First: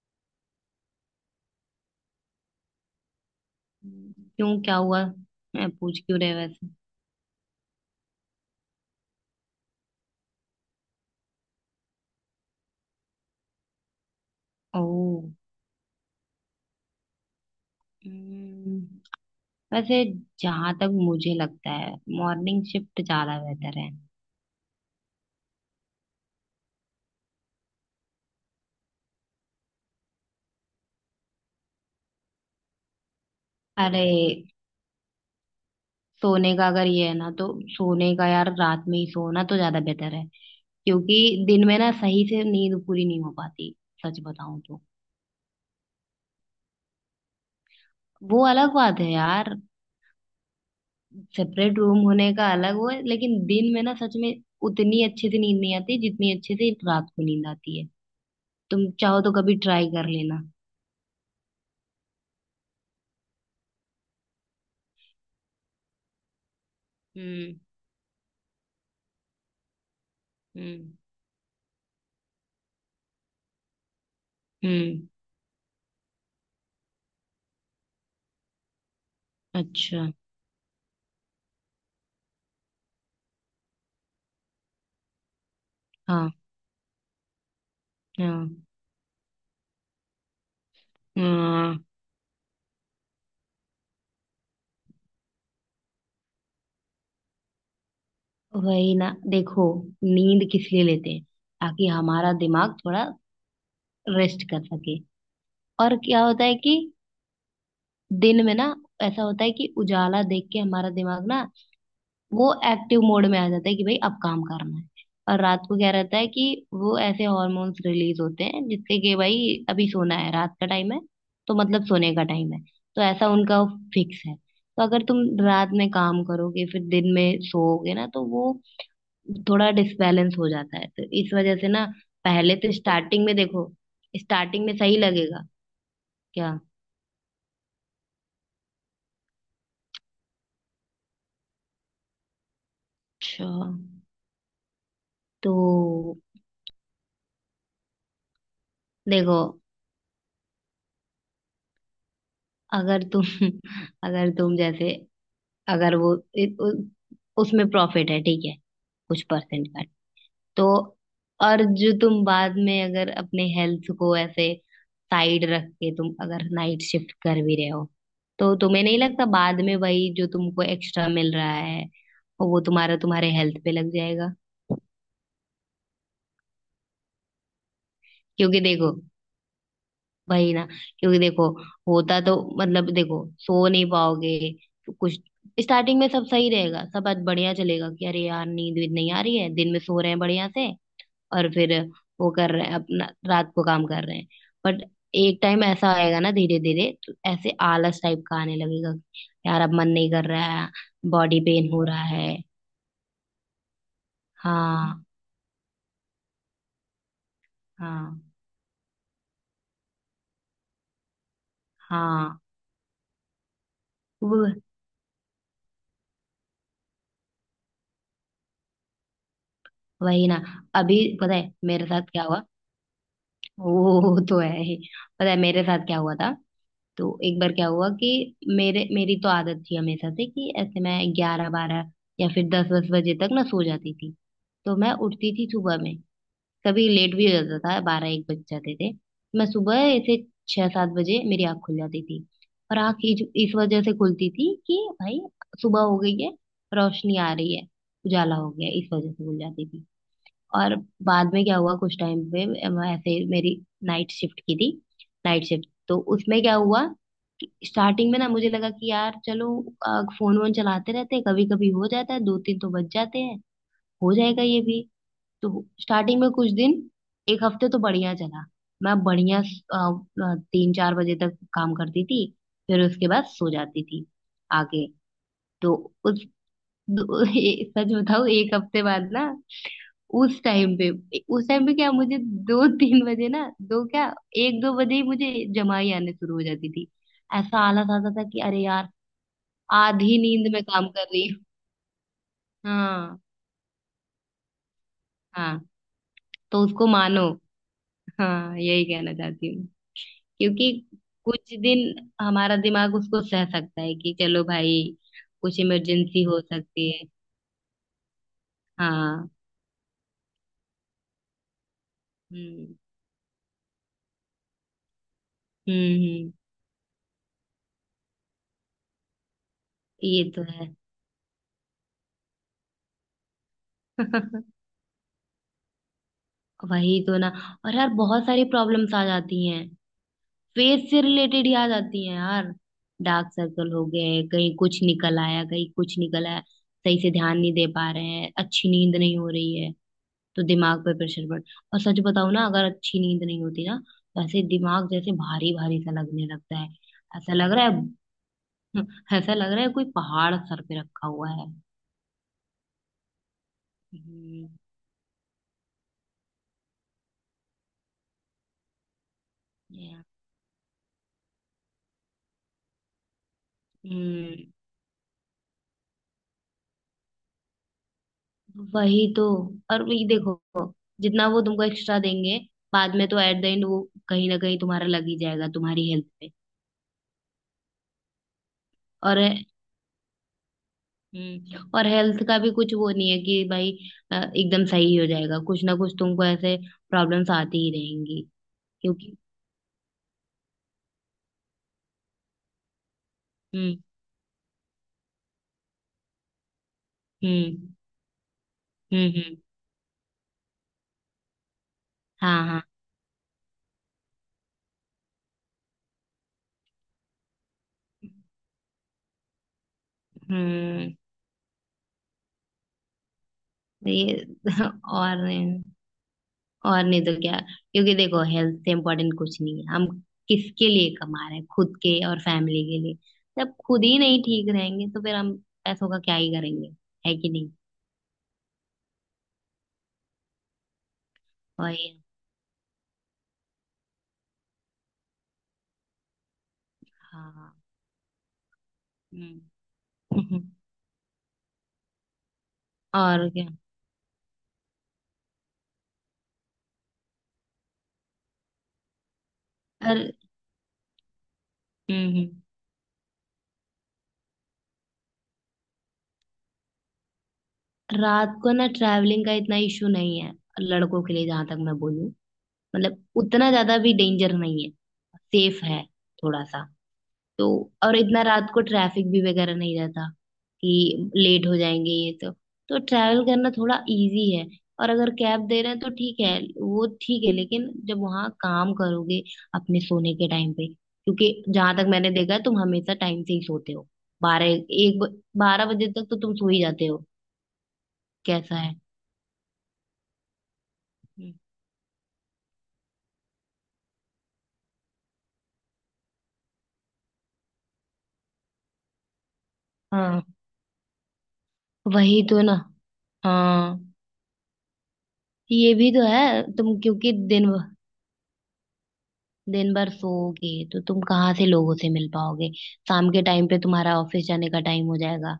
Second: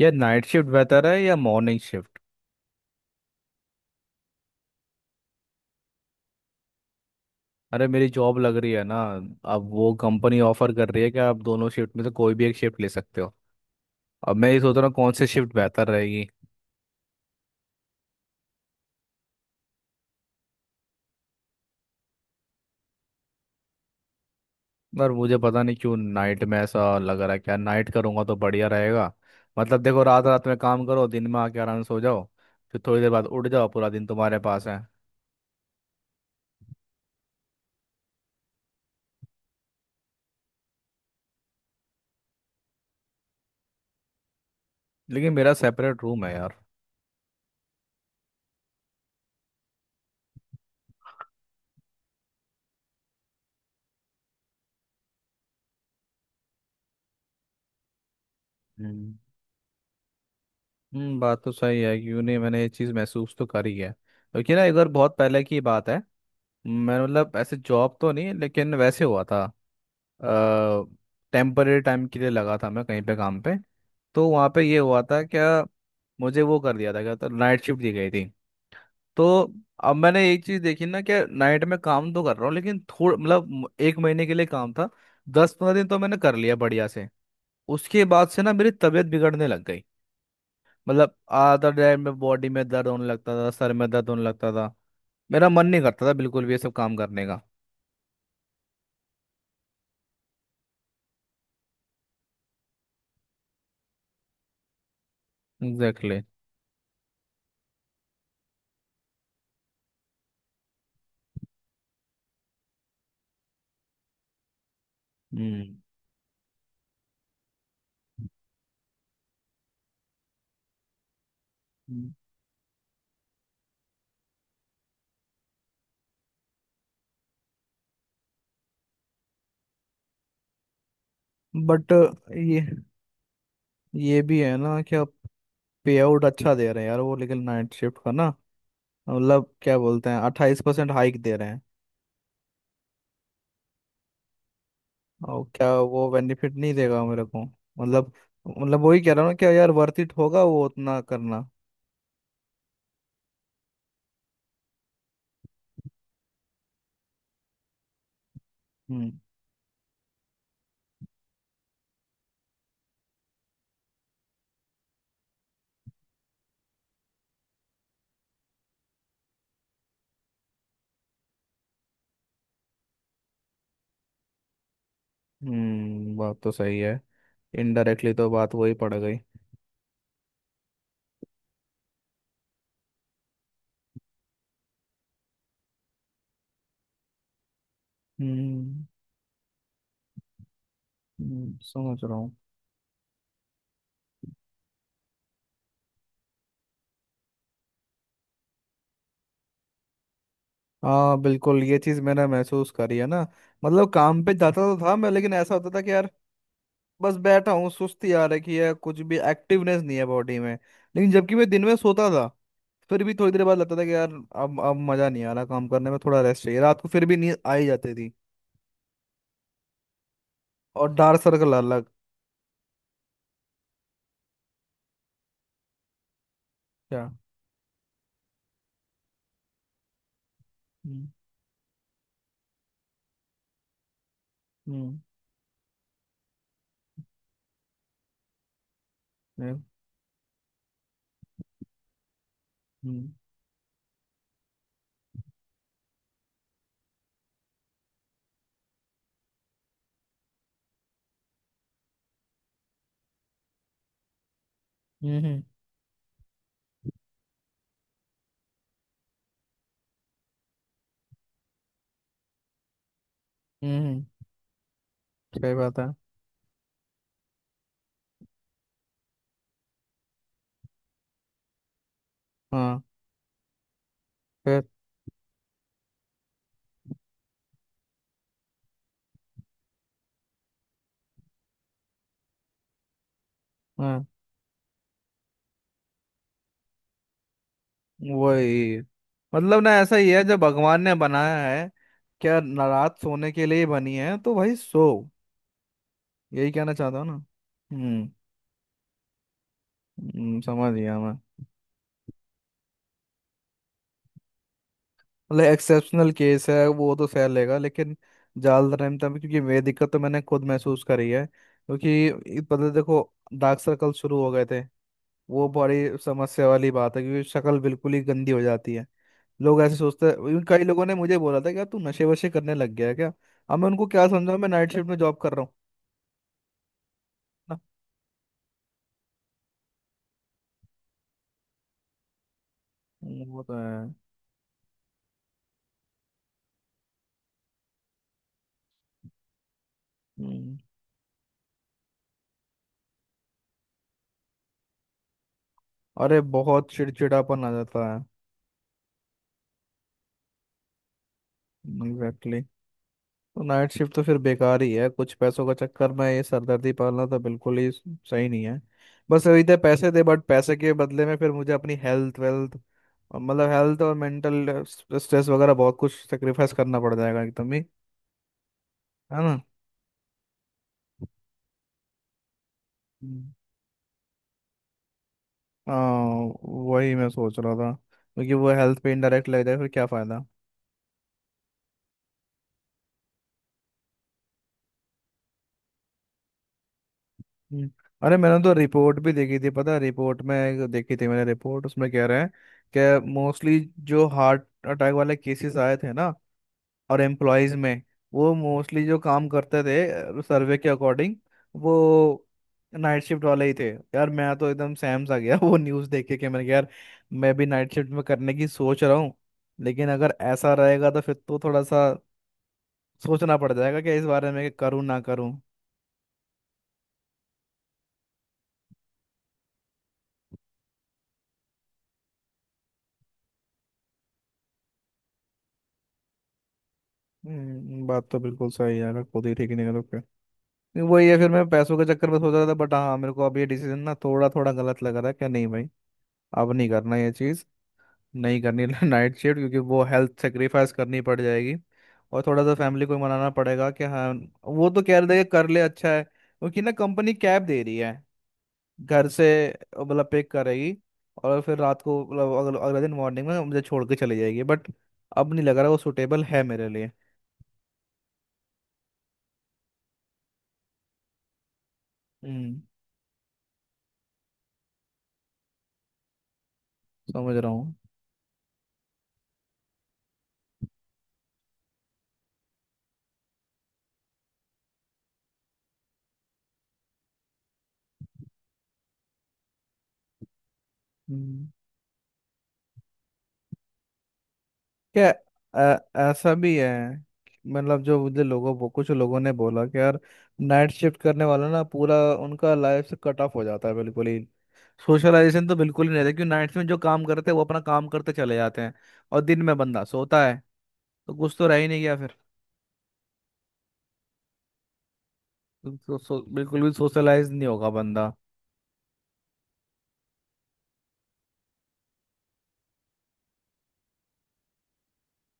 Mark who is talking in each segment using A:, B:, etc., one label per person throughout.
A: यार, night shift बेहतर है या मॉर्निंग शिफ्ट?
B: क्यों? क्या हुआ? मैं पूछ क्यों रहे वैसे?
A: अरे, मेरी जॉब लग रही है ना। अब वो कंपनी ऑफर कर रही है कि आप दोनों शिफ्ट में से कोई भी एक शिफ्ट ले सकते हो। अब मैं ये सोच रहा हूँ कौन
B: ओह।
A: सी शिफ्ट बेहतर रहेगी।
B: हम्म, वैसे जहां तक मुझे लगता है मॉर्निंग शिफ्ट ज्यादा बेहतर है।
A: पर मुझे पता नहीं क्यों, नाइट में ऐसा लग रहा है क्या नाइट करूँगा तो बढ़िया रहेगा। मतलब देखो, रात रात में काम करो, दिन में आके आराम से सो जाओ। फिर थोड़ी देर बाद उठ जाओ, पूरा दिन
B: अरे
A: तुम्हारे पास है।
B: सोने का अगर ये है ना तो सोने का यार रात में ही सोना तो ज्यादा बेहतर है। क्योंकि दिन में ना सही से नींद पूरी नहीं हो पाती, सच बताऊं तो।
A: लेकिन मेरा सेपरेट रूम है यार।
B: वो अलग बात है यार। सेपरेट रूम होने का अलग वो है, लेकिन दिन में ना सच में उतनी अच्छे से नींद नहीं आती जितनी अच्छे से रात को नींद आती है। तुम
A: हम्म।
B: चाहो तो कभी ट्राई कर लेना।
A: हम्म, बात तो सही है। क्यों नहीं, मैंने ये चीज़ महसूस तो करी है, क्योंकि ना एक बार बहुत पहले की बात है। मैं, मतलब, ऐसे
B: हम्म।
A: जॉब तो नहीं लेकिन वैसे हुआ था।
B: हम्म।
A: टेम्पररी टाइम के लिए लगा था मैं कहीं पे काम पे। तो वहाँ पे ये हुआ
B: हम्म।
A: था क्या, मुझे वो कर दिया था क्या, तो नाइट शिफ्ट दी गई थी। तो अब
B: अच्छा।
A: मैंने एक चीज़ देखी ना कि नाइट में काम तो कर रहा हूँ लेकिन थोड़ा, मतलब, एक महीने के लिए काम था। 10-15 दिन तो मैंने
B: हाँ।
A: कर लिया बढ़िया से। उसके बाद से ना
B: हाँ।
A: मेरी तबीयत बिगड़ने लग गई। मतलब, आधा
B: हाँ।
A: टाइम में बॉडी में दर्द होने लगता था, सर में दर्द होने लगता था। मेरा मन नहीं करता था बिल्कुल भी ये सब काम करने का।
B: वही ना, देखो। नींद किस लिए लेते हैं? ताकि हमारा दिमाग थोड़ा रेस्ट कर सके। और
A: एग्जैक्टली।
B: क्या होता है कि दिन में ना, ऐसा होता है कि उजाला देख के हमारा दिमाग ना, वो एक्टिव मोड में आ जाता है कि भाई अब काम करना है। और रात
A: हम्म।
B: को क्या रहता है कि वो ऐसे हॉर्मोन्स रिलीज होते हैं जिससे कि भाई अभी सोना है, रात का टाइम है, तो मतलब सोने का टाइम है। तो ऐसा उनका फिक्स है। तो अगर तुम रात में काम करोगे फिर दिन में सोओगे ना तो वो थोड़ा डिसबैलेंस हो जाता है। तो इस वजह से ना,
A: बट
B: पहले
A: ये
B: तो स्टार्टिंग में देखो,
A: ये भी है
B: स्टार्टिंग में
A: ना कि
B: सही
A: आप
B: लगेगा।
A: पे आउट अच्छा
B: क्या?
A: दे रहे हैं यार, वो। लेकिन नाइट शिफ्ट का ना, मतलब क्या बोलते हैं, 28% हाइक दे रहे हैं।
B: अच्छा,
A: और क्या वो
B: तो
A: बेनिफिट नहीं देगा मेरे को, मतलब? मतलब वही कह रहा हूँ ना,
B: देखो,
A: क्या यार वर्थ इट होगा वो उतना करना?
B: अगर तुम अगर तुम जैसे, अगर वो उसमें प्रॉफिट है, ठीक है,
A: हम्म।
B: कुछ परसेंट का, तो और जो तुम बाद में अगर अपने हेल्थ को ऐसे साइड रख के तुम अगर नाइट शिफ्ट कर भी रहे हो, तो तुम्हें नहीं लगता बाद में वही जो तुमको एक्स्ट्रा मिल रहा है वो तुम्हारा तुम्हारे हेल्थ पे लग जाएगा?
A: हम्म, बात तो सही है। इनडायरेक्टली तो बात
B: क्योंकि
A: वही
B: देखो,
A: पड़ गई।
B: वही ना, क्योंकि देखो, होता तो, मतलब देखो, सो नहीं पाओगे तो कुछ, स्टार्टिंग में सब सही रहेगा, सब आज बढ़िया चलेगा कि अरे यार नींद
A: हम्म।
B: वींद नहीं आ रही है, दिन में सो रहे हैं बढ़िया से, और फिर
A: समझ रहा
B: वो
A: हूँ।
B: कर रहे हैं अपना, रात को काम कर रहे हैं। बट एक टाइम ऐसा आएगा ना, धीरे धीरे तो ऐसे आलस टाइप का आने लगेगा कि यार अब मन नहीं कर रहा है,
A: हाँ,
B: बॉडी
A: बिल्कुल
B: पेन
A: ये
B: हो
A: चीज़
B: रहा
A: मैंने
B: है।
A: महसूस करी है ना। मतलब, काम पे जाता तो था
B: हाँ।
A: मैं, लेकिन ऐसा होता था कि यार बस बैठा हूँ, सुस्ती आ
B: हाँ।
A: रखी है, कुछ भी एक्टिवनेस नहीं है बॉडी में। लेकिन जबकि मैं दिन में सोता था
B: हाँ।
A: फिर भी थोड़ी देर बाद लगता था कि यार,
B: वो-
A: अब मजा नहीं आ रहा काम करने में, थोड़ा रेस्ट चाहिए। रात को फिर भी नींद आ ही जाती थी।
B: वही ना।
A: और
B: अभी
A: डार्क
B: पता
A: सर्कल
B: है
A: अलग।
B: मेरे साथ क्या हुआ? वो तो है ही। पता है मेरे साथ क्या हुआ था?
A: क्या?
B: तो एक बार क्या हुआ कि मेरे मेरी तो आदत थी हमेशा से कि ऐसे मैं
A: हम्म।
B: 11 12 या फिर 10 10 बजे तक ना सो जाती थी। तो मैं
A: हम्म।
B: उठती थी सुबह में। कभी लेट भी हो जाता था, 12 1 बज जाते थे। मैं
A: हम्म।
B: सुबह ऐसे 6 7 बजे मेरी आँख खुल जाती थी। और आँख इस वजह से खुलती थी कि भाई सुबह हो गई है, रोशनी आ रही है, उजाला हो गया है, इस वजह से खुल जाती थी। और बाद में क्या हुआ, कुछ टाइम पे ऐसे मेरी नाइट शिफ्ट की थी।
A: हम्म। हम्म।
B: नाइट शिफ्ट तो उसमें क्या हुआ कि स्टार्टिंग में ना मुझे लगा कि यार चलो, फोन वोन चलाते रहते हैं कभी कभी, हो जाता है, 2 3 तो बज जाते हैं,
A: हम्म,
B: हो जाएगा ये भी।
A: सही
B: तो
A: बात है।
B: स्टार्टिंग में कुछ दिन, 1 हफ्ते तो बढ़िया चला। मैं बढ़िया 3 4 बजे तक काम करती थी,
A: हाँ।
B: फिर उसके बाद सो जाती थी।
A: फिर?
B: आगे तो उस, सच बताऊँ, 1 हफ्ते बाद ना, उस टाइम पे, उस टाइम पे क्या, मुझे 2 3 बजे ना, दो
A: हाँ,
B: क्या, 1 2 बजे ही मुझे जमाई आने शुरू हो जाती थी। ऐसा आलस आता था कि अरे
A: वही।
B: यार,
A: मतलब ना, ऐसा ही
B: आधी
A: है जब
B: नींद में
A: भगवान
B: काम
A: ने
B: कर रही
A: बनाया
B: हूँ।
A: है, क्या ना रात
B: हाँ।
A: सोने के लिए ही बनी है, तो भाई सो।
B: हाँ।
A: यही
B: तो
A: कहना
B: उसको
A: चाहता हूँ ना।
B: मानो।
A: हम्म।
B: हाँ, यही कहना चाहती हूँ। क्योंकि
A: समझ गया मैं।
B: कुछ दिन हमारा दिमाग उसको सह सकता है कि चलो भाई,
A: मतलब
B: कुछ
A: एक्सेप्शनल
B: इमरजेंसी हो
A: केस है
B: सकती
A: वो
B: है।
A: तो सह लेगा, लेकिन ज्यादा टाइम तक?
B: हाँ।
A: क्योंकि ये दिक्कत तो मैंने खुद महसूस करी है, क्योंकि ये पता,
B: हम्म।
A: देखो, डार्क सर्कल शुरू हो गए थे। वो
B: हम्म।
A: बड़ी
B: हम्म।
A: समस्या वाली बात है, क्योंकि शक्ल बिल्कुल ही गंदी हो जाती है। लोग ऐसे सोचते हैं,
B: ये तो
A: even कई
B: है।
A: लोगों ने मुझे बोला था कि यार तू नशे वशे करने लग गया है क्या। अब मैं उनको क्या समझाऊं, मैं नाइट शिफ्ट में जॉब कर रहा हूँ।
B: वही तो ना। और यार बहुत सारी प्रॉब्लम्स आ जाती हैं, फेस से रिलेटेड ही आ जाती हैं यार।
A: ना,
B: डार्क
A: वो तो
B: सर्कल हो
A: है।
B: गए, कहीं कुछ निकल आया, कहीं कुछ निकल आया। सही से ध्यान नहीं दे पा रहे हैं, अच्छी नींद नहीं हो रही है, तो
A: हम्म,
B: दिमाग पे प्रेशर बढ़। और सच बताओ ना, अगर अच्छी नींद नहीं होती ना तो ऐसे दिमाग जैसे भारी भारी सा
A: अरे
B: लगने लगता है।
A: बहुत
B: ऐसा
A: चिड़चिड़ापन आ
B: लग रहा
A: जाता है।
B: है ऐसा लग रहा है कोई पहाड़ सर पे रखा हुआ है।
A: एग्जैक्टली। तो नाइट शिफ्ट तो फिर
B: हम्म।
A: बेकार ही है, कुछ पैसों का चक्कर में ये सरदर्दी पालना तो बिल्कुल ही सही नहीं है। बस वही थे पैसे
B: Yeah.
A: दे, बट पैसे के बदले में फिर मुझे अपनी हेल्थ वेल्थ, और मतलब हेल्थ और
B: हम्म,
A: मेंटल स्ट्रेस वगैरह बहुत कुछ सेक्रीफाइस करना पड़ जाएगा एकदम ही।
B: वही
A: है
B: तो।
A: ना?
B: और वही देखो, जितना वो तुमको एक्स्ट्रा देंगे, बाद में तो
A: हम्म।
B: एट द एंड वो कहीं ना कहीं तुम्हारा लग ही जाएगा, तुम्हारी हेल्थ
A: हाँ
B: पे।
A: वही मैं सोच रहा था। क्योंकि वो हेल्थ पे
B: और
A: इनडायरेक्ट लग जाए फिर क्या फायदा।
B: और हेल्थ का भी कुछ वो नहीं है कि भाई एकदम सही हो जाएगा, कुछ ना कुछ तुमको ऐसे प्रॉब्लम्स आती
A: हम्म।
B: ही
A: अरे
B: रहेंगी।
A: मैंने तो रिपोर्ट भी
B: क्योंकि
A: देखी थी, पता है, रिपोर्ट में एक देखी थी मैंने रिपोर्ट, उसमें कह रहे हैं कि मोस्टली
B: हम्म।
A: जो हार्ट अटैक वाले केसेस आए थे ना और एम्प्लॉयज में,
B: हम्म।
A: वो मोस्टली जो
B: हम्म।
A: काम
B: हम्म।
A: करते थे सर्वे के अकॉर्डिंग, वो
B: हाँ। हाँ।
A: नाइट शिफ्ट वाले ही थे। यार, मैं तो एकदम सैम आ गया वो न्यूज़ देख के, कि मैंने कहा यार मैं भी नाइट शिफ्ट में करने की सोच रहा हूँ। लेकिन अगर ऐसा रहेगा
B: हम्म।
A: तो फिर तो थोड़ा सा सोचना पड़ जाएगा कि इस
B: ये
A: बारे में, कि करूँ ना
B: और
A: करूँ।
B: नहीं- और नहीं तो क्या, क्योंकि देखो हेल्थ से इम्पोर्टेंट कुछ नहीं है। हम किसके लिए कमा रहे हैं? खुद के और फैमिली के लिए। जब खुद ही नहीं ठीक रहेंगे तो फिर हम पैसों का क्या ही करेंगे? है कि नहीं?
A: बात तो बिल्कुल सही है यार, खुद ही ठीक नहीं करो क्या। वही है, फिर मैं
B: और
A: पैसों के
B: ये
A: चक्कर में सोच रहा था, बट हाँ, मेरे को अब ये डिसीजन ना थोड़ा थोड़ा गलत लग रहा है। क्या नहीं भाई, अब नहीं करना ये चीज़।
B: हाँ।
A: नहीं करनी नाइट शिफ्ट, क्योंकि
B: हम्म।
A: वो हेल्थ सेक्रीफाइस करनी पड़ जाएगी। और थोड़ा सा फैमिली को
B: और
A: मनाना
B: क्या।
A: पड़ेगा कि हाँ। वो तो कह रहे थे कि कर ले, अच्छा है, क्योंकि ना कंपनी कैब दे रही है, घर से,
B: और
A: मतलब पिक करेगी। और फिर रात को,
B: हम्म,
A: मतलब, अगले दिन मॉर्निंग में मुझे छोड़ के चली जाएगी, बट अब नहीं लग रहा वो सुटेबल है मेरे लिए।
B: रात को ना ट्रैवलिंग का इतना इशू नहीं है लड़कों के लिए, जहां तक मैं बोलूं।
A: हम्म,
B: मतलब उतना ज्यादा भी डेंजर नहीं है, सेफ है थोड़ा सा।
A: समझ
B: तो
A: रहा हूँ।
B: और इतना रात को ट्रैफिक भी वगैरह नहीं रहता कि लेट हो जाएंगे ये तो ट्रैवल करना थोड़ा इजी है। और अगर कैब दे रहे हैं तो ठीक है, वो ठीक है, लेकिन जब वहाँ काम करोगे अपने सोने के टाइम पे, क्योंकि
A: हम्म।
B: जहां तक मैंने देखा है तुम हमेशा टाइम से ही सोते हो। 12 1
A: क्या?
B: बारह
A: अ-
B: बजे तक तो तुम
A: ऐसा
B: सो
A: भी
B: ही
A: है
B: जाते हो।
A: कि, मतलब, जो मुझे लोगों
B: कैसा
A: वो
B: है?
A: कुछ लोगों ने बोला कि यार नाइट शिफ्ट करने
B: हम्म।
A: वाला ना पूरा उनका लाइफ से कट ऑफ हो जाता है बिल्कुल ही। सोशलाइजेशन तो बिल्कुल ही नहीं रहता, क्योंकि नाइट्स में जो काम करते हैं वो अपना काम करते चले जाते हैं और दिन में बंदा सोता
B: हाँ,
A: है। तो कुछ तो रह ही नहीं गया फिर।
B: वही तो ना। हाँ, ये भी तो है।
A: बिल्कुल भी
B: तुम क्योंकि
A: सोशलाइज नहीं
B: दिन,
A: होगा बंदा।
B: दिन भर सोओगे तो तुम कहाँ से लोगों से मिल पाओगे? शाम के टाइम पे तुम्हारा ऑफिस जाने का टाइम हो जाएगा,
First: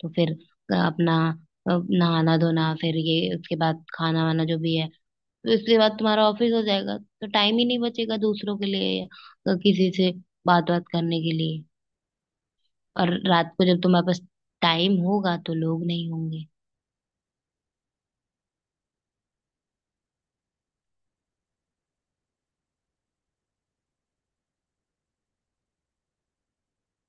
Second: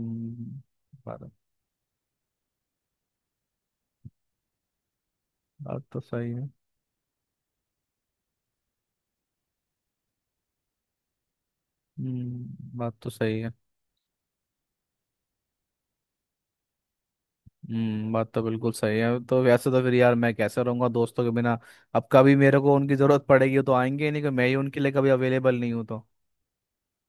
B: तो फिर अपना
A: बात
B: नहाना धोना, फिर ये, उसके बाद खाना वाना जो भी है, तो इसके
A: बात
B: बाद
A: तो
B: तुम्हारा
A: सही है।
B: ऑफिस हो जाएगा, तो टाइम ही नहीं बचेगा दूसरों के लिए या किसी से बात बात करने के लिए।
A: हम्म, बात तो
B: और
A: सही है।
B: रात को जब तुम्हारे पास टाइम होगा तो लोग नहीं होंगे।
A: हम्म, बात तो बिल्कुल सही है। तो वैसे तो फिर यार मैं कैसे रहूंगा दोस्तों के बिना? अब कभी मेरे को उनकी जरूरत पड़ेगी तो आएंगे ही नहीं, कि मैं ही उनके लिए कभी अवेलेबल नहीं हूँ तो।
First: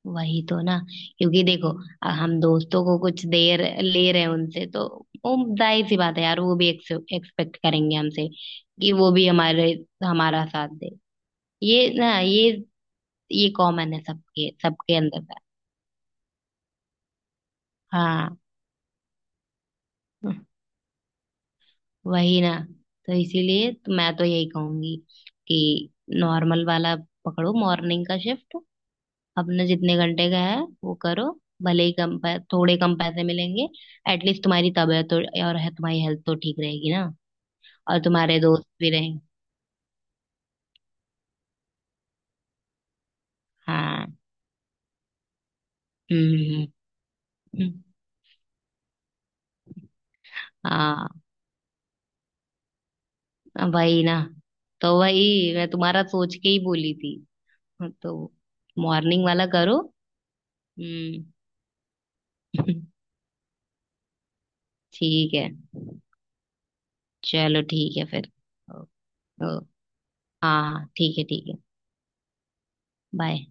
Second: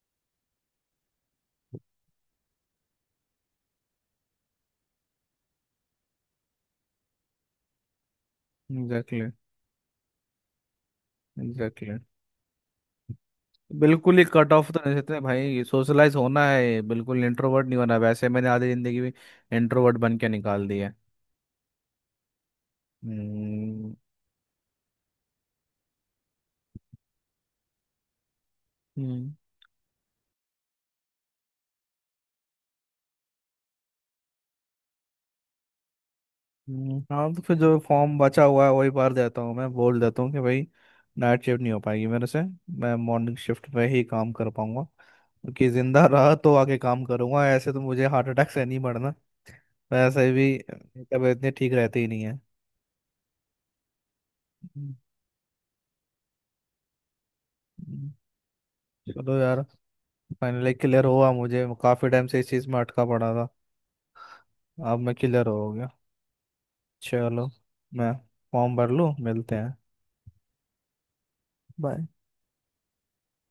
B: वही तो ना। क्योंकि देखो हम दोस्तों को कुछ देर ले रहे हैं उनसे, तो वो जाहिर सी बात है यार, वो भी एक्सपेक्ट करेंगे हमसे कि वो
A: एग्जैक्टली।
B: भी हमारे, हमारा साथ दे। ये
A: एग्जैक्टली।
B: ना ये कॉमन है
A: बिल्कुल ही
B: सबके
A: कट ऑफ तो नहीं
B: सबके
A: सकते
B: अंदर का।
A: भाई, सोशलाइज होना है, बिल्कुल इंट्रोवर्ट नहीं होना, वैसे
B: हाँ,
A: मैंने आधी जिंदगी में इंट्रोवर्ट बन के निकाल दी है।
B: वही ना। तो इसीलिए
A: हम्म।
B: तो मैं तो यही कहूंगी कि नॉर्मल वाला पकड़ो, मॉर्निंग का शिफ्ट,
A: हम्म।
B: अपने जितने घंटे का है वो करो, भले ही थोड़े कम पैसे मिलेंगे, एटलीस्ट तुम्हारी तबीयत तो, और है तुम्हारी हेल्थ तो ठीक रहेगी ना,
A: हाँ तो फिर जो
B: और
A: फॉर्म
B: तुम्हारे
A: बचा हुआ
B: दोस्त
A: है वही
B: भी
A: भर
B: रहेंगे।
A: देता हूँ, मैं बोल देता हूँ कि भाई नाइट शिफ्ट नहीं हो पाएगी मेरे से, मैं मॉर्निंग शिफ्ट में ही
B: हाँ।
A: काम कर पाऊंगा। कि जिंदा रहा
B: हम्म।
A: तो
B: हम्म।
A: आगे
B: हम्म।
A: काम करूंगा, ऐसे तो
B: हम्म।
A: मुझे हार्ट अटैक से नहीं मरना। वैसे भी
B: हाँ,
A: तबीयत इतनी ठीक रहती ही नहीं है।
B: वही ना। तो
A: हम्म,
B: वही मैं तुम्हारा सोच के ही बोली थी। हाँ, तो मॉर्निंग
A: चलो
B: वाला
A: यार,
B: करो।
A: फाइनली क्लियर
B: हम्म।
A: हुआ, मुझे काफी टाइम से इस चीज में अटका पड़ा था। अब मैं
B: ठीक
A: क्लियर
B: है।
A: हो गया। चलो,
B: चलो, ठीक है
A: मैं
B: फिर।
A: फॉर्म
B: ओ,
A: भर लूँ, मिलते
B: ओ,
A: हैं।
B: हाँ हाँ, ठीक है ठीक है।
A: बाय।
B: बाय।